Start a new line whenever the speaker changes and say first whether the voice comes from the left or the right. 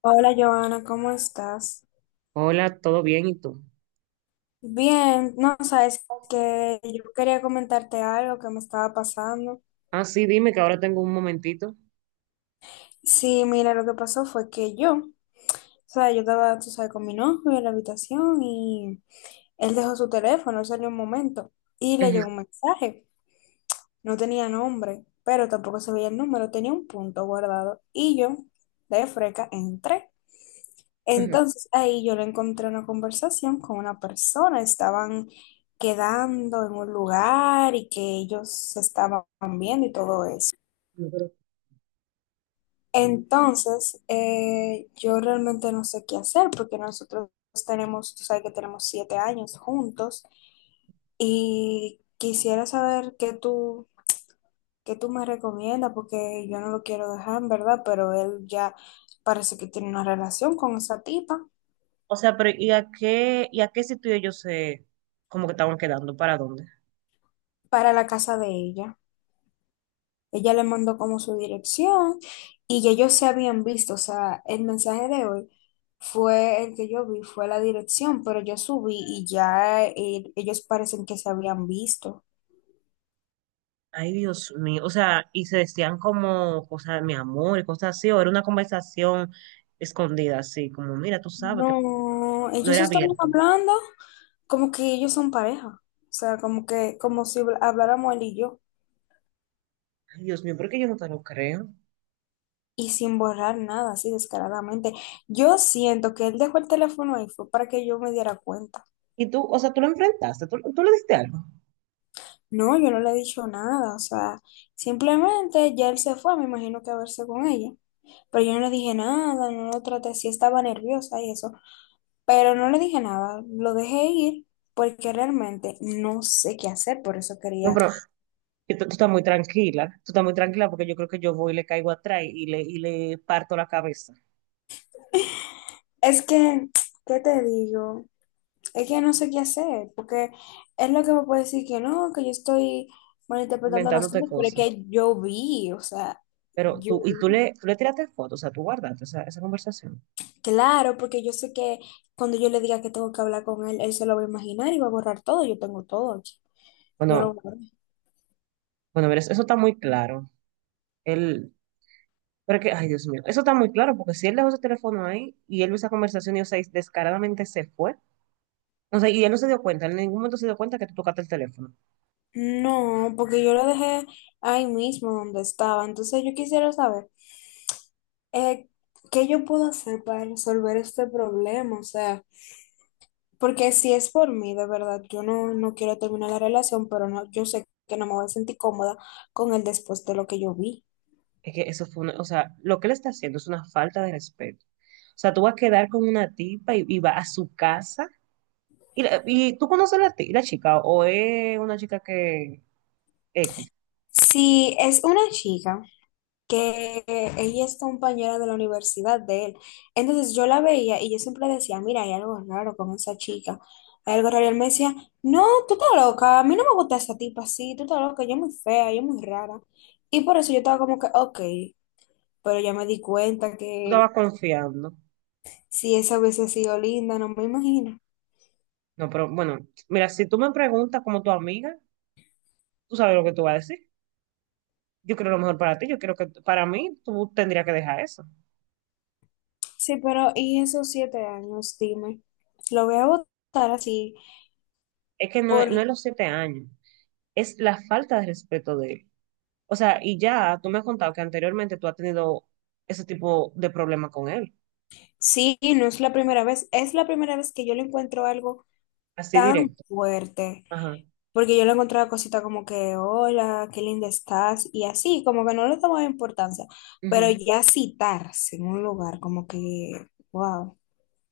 left: Hola Joana, ¿cómo estás?
right: Hola, ¿todo bien? ¿Y tú?
left: Bien, no sabes que yo quería comentarte algo que me estaba pasando.
right: Ah, sí, dime que ahora tengo un momentito.
left: Sí, mira, lo que pasó fue que yo, o sea, yo estaba, tú sabes, con mi novio en la habitación y él dejó su teléfono, él salió un momento y le llegó
right: Ujú.
left: un mensaje. No tenía nombre, pero tampoco se veía el número, tenía un punto guardado y yo, de freca, entré.
right: Ujú.
left: Entonces ahí yo le encontré una conversación con una persona, estaban quedando en un lugar y que ellos se estaban viendo y todo eso.
right: No.
left: Entonces yo realmente no sé qué hacer porque nosotros tenemos, tú sabes que tenemos 7 años juntos y quisiera saber qué tú me recomiendas porque yo no lo quiero dejar en verdad, pero él ya parece que tiene una relación con esa tipa
right: O sea, pero ¿y a qué sitio ellos se, como que estaban quedando? ¿Para dónde?
left: para la casa de ella. Ella le mandó como su dirección y ya ellos se habían visto. O sea, el mensaje de hoy fue el que yo vi, fue la dirección, pero yo subí y ya ellos parecen que se habían visto.
right: Ay, Dios mío. O sea, y se decían como cosas, de mi amor, y cosas así, o era una conversación escondida, así, como, mira, tú sabes que
left: No,
right: no
left: ellos
right: era
left: estaban
right: abierto.
left: hablando como que ellos son pareja. O sea, como que, como si habláramos él y yo.
right: Ay, Dios mío, ¿por qué yo no te lo creo?
left: Y sin borrar nada, así descaradamente. Yo siento que él dejó el teléfono ahí fue para que yo me diera cuenta.
right: Y tú, o sea, tú lo enfrentaste, tú le diste algo.
left: No, yo no le he dicho nada, o sea, simplemente ya él se fue, me imagino que a verse con ella, pero yo no le dije nada, no lo traté, sí estaba nerviosa y eso, pero no le dije nada, lo dejé ir porque realmente no sé qué hacer, por eso
right: No,
left: quería,
right: pero Yo- tú estás muy tranquila, tú estás muy tranquila porque yo creo que yo voy y le caigo atrás y le parto la cabeza,
left: es que, ¿qué te digo? Es que no sé qué hacer, porque es lo que me puede decir que no, que yo estoy malinterpretando las
right: inventándote
left: cosas, pero es
right: cosas.
left: que yo vi, o sea,
right: Pero
left: yo
right: tú, y tú
left: vi.
right: le, tú le tiraste fotos, o sea, tú guardaste esa conversación.
left: Claro, porque yo sé que cuando yo le diga que tengo que hablar con él, él se lo va a imaginar y va a borrar todo. Yo tengo todo aquí. Yo lo
right: Bueno,
left: borré.
right: bueno, mira, eso está muy claro. Él, pero es que, ay, Dios mío, eso está muy claro porque si él dejó su teléfono ahí y él vio esa conversación y, o sea, y descaradamente se fue, o sea, y él no se dio cuenta, en ningún momento se dio cuenta que tú tocaste el teléfono.
left: No, porque yo lo dejé ahí mismo donde estaba. Entonces yo quisiera saber eh, qué yo puedo hacer para resolver este problema. O sea, porque si es por mí, de verdad, yo no, no quiero terminar la relación, pero no, yo sé que no me voy a sentir cómoda con él después de lo que yo vi.
right: Es que eso fue o sea, lo que él está haciendo es una falta de respeto. O sea, tú vas a quedar con una tipa y vas a su casa. ¿Y, y tú conoces la chica o es una chica que X?
left: Si es una chica, que ella es compañera de la universidad de él. Entonces yo la veía y yo siempre decía, mira, hay algo raro con esa chica, hay algo raro. Y él me decía, no, tú estás loca, a mí no me gusta esa tipa así, tú estás loca, ella es muy fea, ella es muy rara. Y por eso yo estaba como que, ok, pero ya me di cuenta
right: Tú estabas
left: que
right: confiando.
left: si esa hubiese sido linda, no me imagino.
right: No, pero bueno, mira, si tú me preguntas como tu amiga, tú sabes lo que tú vas a decir. Yo creo lo mejor para ti, yo creo que para mí tú tendrías que dejar eso.
left: Sí, pero ¿y esos 7 años? Dime, lo voy a votar así,
right: Es que no,
left: por
right: no es los 7 años, es la falta de respeto de él. O sea, y ya tú me has contado que anteriormente tú has tenido ese tipo de problema con él,
left: sí, no es la primera vez, es la primera vez que yo le encuentro algo
right: así
left: tan
right: directo.
left: fuerte,
right: Ajá.
left: porque yo le encontraba cosita como que, hola, qué linda estás, y así, como que no le tomaba importancia, pero
right: Ujú.
left: ya citarse en un lugar, como que, wow.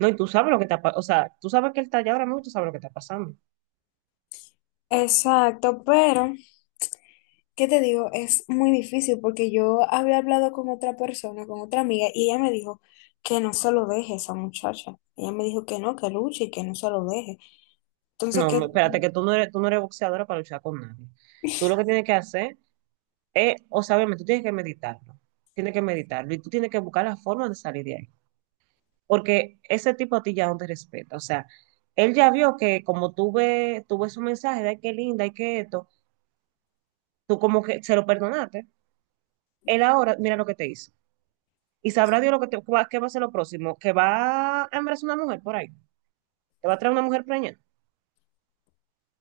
right: No, y tú sabes lo que o sea, tú sabes que él está allá ahora mismo y tú sabes lo que está pasando.
left: Exacto, pero, ¿qué te digo? Es muy difícil porque yo había hablado con otra persona, con otra amiga, y ella me dijo que no se lo deje a esa muchacha. Ella me dijo que no, que luche y que no se lo deje. Entonces,
right: No,
left: ¿qué
right: espérate, que tú no eres boxeadora para luchar con nadie. Tú lo que tienes que hacer es, o sea, obviamente, tú tienes que meditarlo. Tienes que meditarlo y tú tienes que buscar la forma de salir de ahí. Porque ese tipo a ti ya no te respeta. O sea, él ya vio que como tú ves su mensaje de "Ay, qué linda, y qué esto", tú como que se lo perdonaste. Él ahora, mira lo que te hizo. Y sabrá Dios qué va a ser lo próximo. Que va a embarazar una mujer por ahí. Que va a traer una mujer preñada.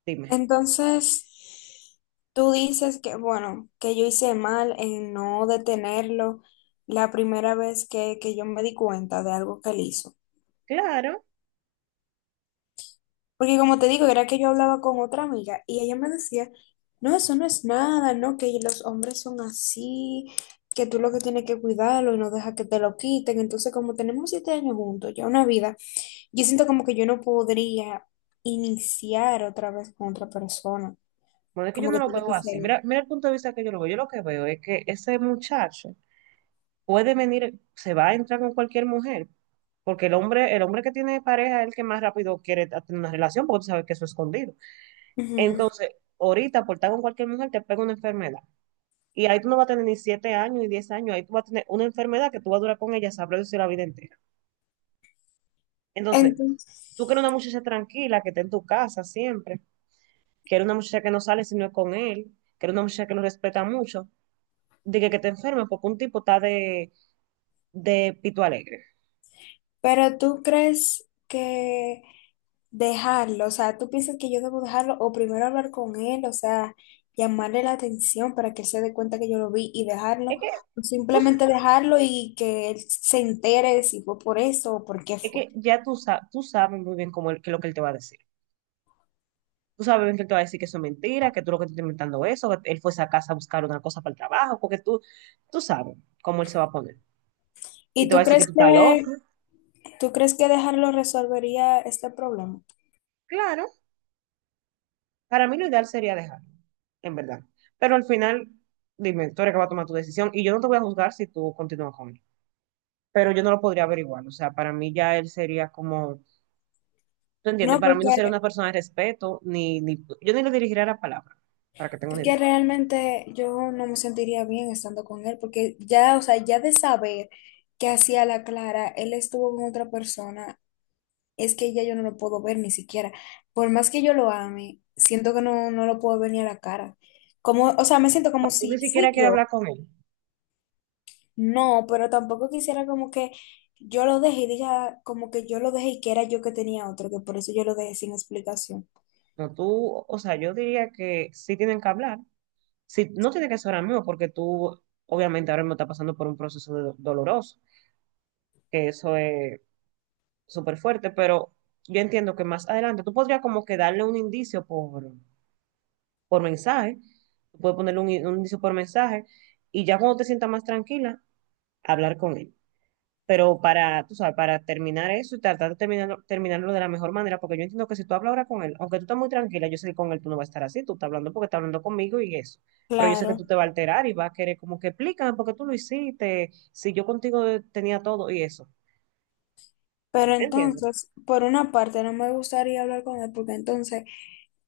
right: Dime.
left: entonces, tú dices que, bueno, que yo hice mal en no detenerlo la primera vez que yo me di cuenta de algo que él hizo.
right: Claro.
left: Porque como te digo, era que yo hablaba con otra amiga y ella me decía, no, eso no es nada, no, que los hombres son así, que tú lo que tienes que cuidarlo y no deja que te lo quiten. Entonces, como tenemos 7 años juntos, ya una vida, yo siento como que yo no podría iniciar otra vez con otra persona,
right: Bueno, es que yo
left: como
right: no
left: que
right: lo
left: tiene
right: veo
left: que
right: así.
left: ser.
right: Mira, mira el punto de vista que yo lo veo. Yo lo que veo es que ese muchacho puede venir, se va a entrar con cualquier mujer, porque el hombre que tiene pareja es el que más rápido quiere tener una relación, porque tú sabes que eso es escondido.
left: Ujú.
right: Entonces, ahorita por estar con cualquier mujer te pega una enfermedad. Y ahí tú no vas a tener ni 7 años ni 10 años, ahí tú vas a tener una enfermedad que tú vas a durar con ella, sabrás decir la vida entera. Entonces, tú
left: Entonces,
right: quieres una muchacha tranquila, que esté en tu casa siempre, quieres una muchacha que no sale si no es con él, quieres una muchacha que lo respeta mucho de que te enfermes porque un tipo está de pito alegre.
left: pero tú crees que dejarlo, o sea, tú piensas que yo debo dejarlo o primero hablar con él, o sea, llamarle la atención para que él se dé cuenta que yo lo vi y dejarlo,
right: Es que,
left: o
right: tú-
left: simplemente dejarlo y que él se entere de si fue por eso o por qué
right: es
left: fue.
right: que ya tú sabes muy bien qué es lo que él te va a decir. Tú sabes bien que él te va a decir que eso es mentira, que tú lo que te estás inventando eso, que él fue a esa casa a buscar una cosa para el trabajo, porque tú sabes cómo él se va a poner. Y
left: ¿Y
right: te va
left: tú
right: a decir que
left: crees
right: tú estás loco.
left: que tú crees que dejarlo resolvería este problema?
right: Claro, para mí lo ideal sería dejarlo, en verdad. Pero al final, dime, tú eres que va a tomar tu decisión y yo no te voy a juzgar si tú continúas con él. Pero yo no lo podría averiguar. O sea, para mí ya él sería como. ¿Tú entiendes?
left: No,
right: Para mí no sería una
left: porque
right: persona de respeto, ni yo ni le dirigiría la palabra, para que tenga una
left: es que
right: idea.
left: realmente yo no me sentiría bien estando con él, porque ya, o sea, ya de saber que hacía la Clara, él estuvo con otra persona, es que ya yo no lo puedo ver ni siquiera. Por más que yo lo ame, siento que no, no lo puedo ver ni a la cara. Como, o sea, me siento
right: O
left: como
right: sea, tú
left: si
right: ni siquiera
left: fui
right: quieres
left: yo.
right: hablar con él.
left: No, pero tampoco quisiera como que yo lo dejé y diga como que yo lo dejé y que era yo que tenía otro, que por eso yo lo dejé sin explicación.
right: No, tú, o sea, yo diría que sí tienen que hablar. Sí, no tiene que ser ahora mismo, porque tú, obviamente, ahora mismo estás pasando por un proceso doloroso, que eso es súper fuerte, pero yo entiendo que más adelante tú podrías como que darle un indicio por mensaje, tú puedes ponerle un indicio por mensaje, y ya cuando te sientas más tranquila, hablar con él. Pero para, tú sabes, para terminar eso y tratar de terminarlo de la mejor manera, porque yo entiendo que si tú hablas ahora con él, aunque tú estás muy tranquila, yo sé que con él tú no vas a estar así, tú estás hablando porque estás hablando conmigo y eso. Pero yo sé que
left: Claro,
right: tú te vas a alterar y vas a querer como que explícame por qué tú lo hiciste, si yo contigo tenía todo y eso.
left: pero
right: ¿Entiendes?
left: entonces, por una parte, no me gustaría hablar con él porque entonces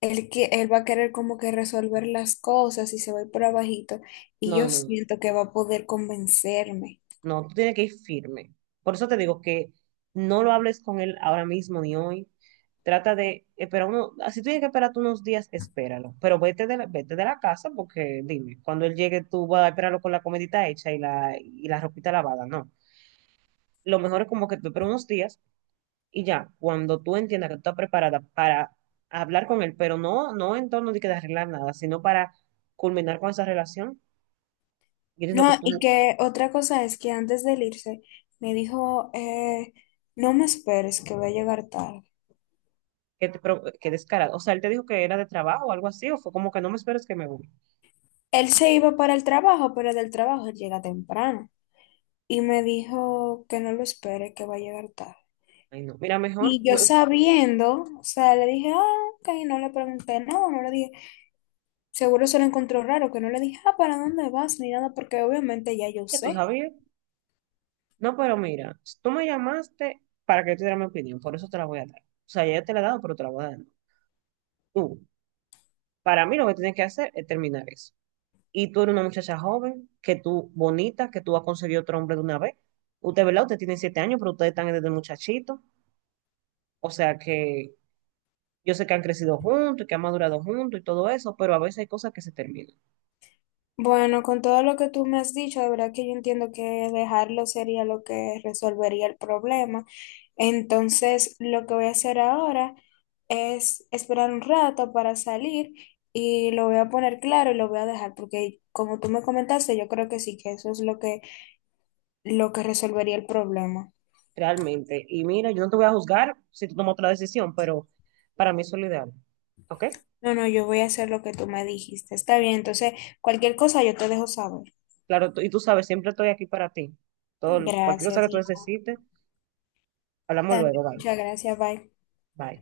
left: él, él va a querer como que resolver las cosas y se va a ir por abajito y
right: No, no,
left: yo
right: no. No.
left: siento que va a poder convencerme.
right: No, tú tienes que ir firme. Por eso te digo que no lo hables con él ahora mismo ni hoy. Trata de esperar si tú tienes que esperar tú unos días, espéralo. Pero vete de la casa porque dime, cuando él llegue tú vas a esperarlo con la comidita hecha y y la ropita lavada. No. Lo mejor es como que tú esperas unos días y ya, cuando tú entiendas que tú estás preparada para hablar con él, pero no, no en torno de que de arreglar nada, sino para culminar con esa relación. Yo entiendo que
left: No,
right: tú.
left: y que otra cosa es que antes de él irse me dijo, no me esperes que voy a llegar tarde.
right: Qué, pero, qué descarado. O sea, él te dijo que era de trabajo o algo así, o fue como que no me esperes que me voy.
left: Él se iba para el trabajo, pero del trabajo él llega temprano y me dijo que no lo espere, que va a llegar tarde.
right: Ay, no. Mira, mejor,
left: Y yo
right: no,
left: sabiendo, o sea, le dije, ah, ok, no le pregunté nada, no le dije. Seguro se lo encontró raro, que no le dije, ah, ¿para dónde vas? Ni nada, porque obviamente ya yo
right: ya tú
left: sé.
right: sabías. No, pero mira, si tú me llamaste para que yo te diera mi opinión, por eso te la voy a dar. O sea, ya te la he dado, pero te la voy a dar. Tú, para mí lo que tienes que hacer es terminar eso. Y tú eres una muchacha joven, que tú, bonita, que tú has conseguido otro hombre de una vez. Usted, ¿verdad? Usted tiene 7 años, pero ustedes están desde muchachito. O sea que yo sé que han crecido juntos, y que han madurado juntos y todo eso, pero a veces hay cosas que se terminan.
left: Bueno, con todo lo que tú me has dicho, de verdad que yo entiendo que dejarlo sería lo que resolvería el problema. Entonces, lo que voy a hacer ahora es esperar un rato para salir y lo voy a poner claro y lo voy a dejar, porque como tú me comentaste, yo creo que sí, que eso es lo que resolvería el problema.
right: Realmente. Y mira, yo no te voy a juzgar si tú tomas otra decisión, pero para mí eso es lo ideal. ¿Ok?
left: No, no, yo voy a hacer lo que tú me dijiste. Está bien, entonces, cualquier cosa yo te dejo saber.
right: Claro, y tú sabes, siempre estoy aquí para ti. Todo, cualquier cosa
left: Gracias,
right: que tú
left: y
right: necesites, hablamos luego.
left: también
right: Bye.
left: muchas gracias, bye.
right: Bye.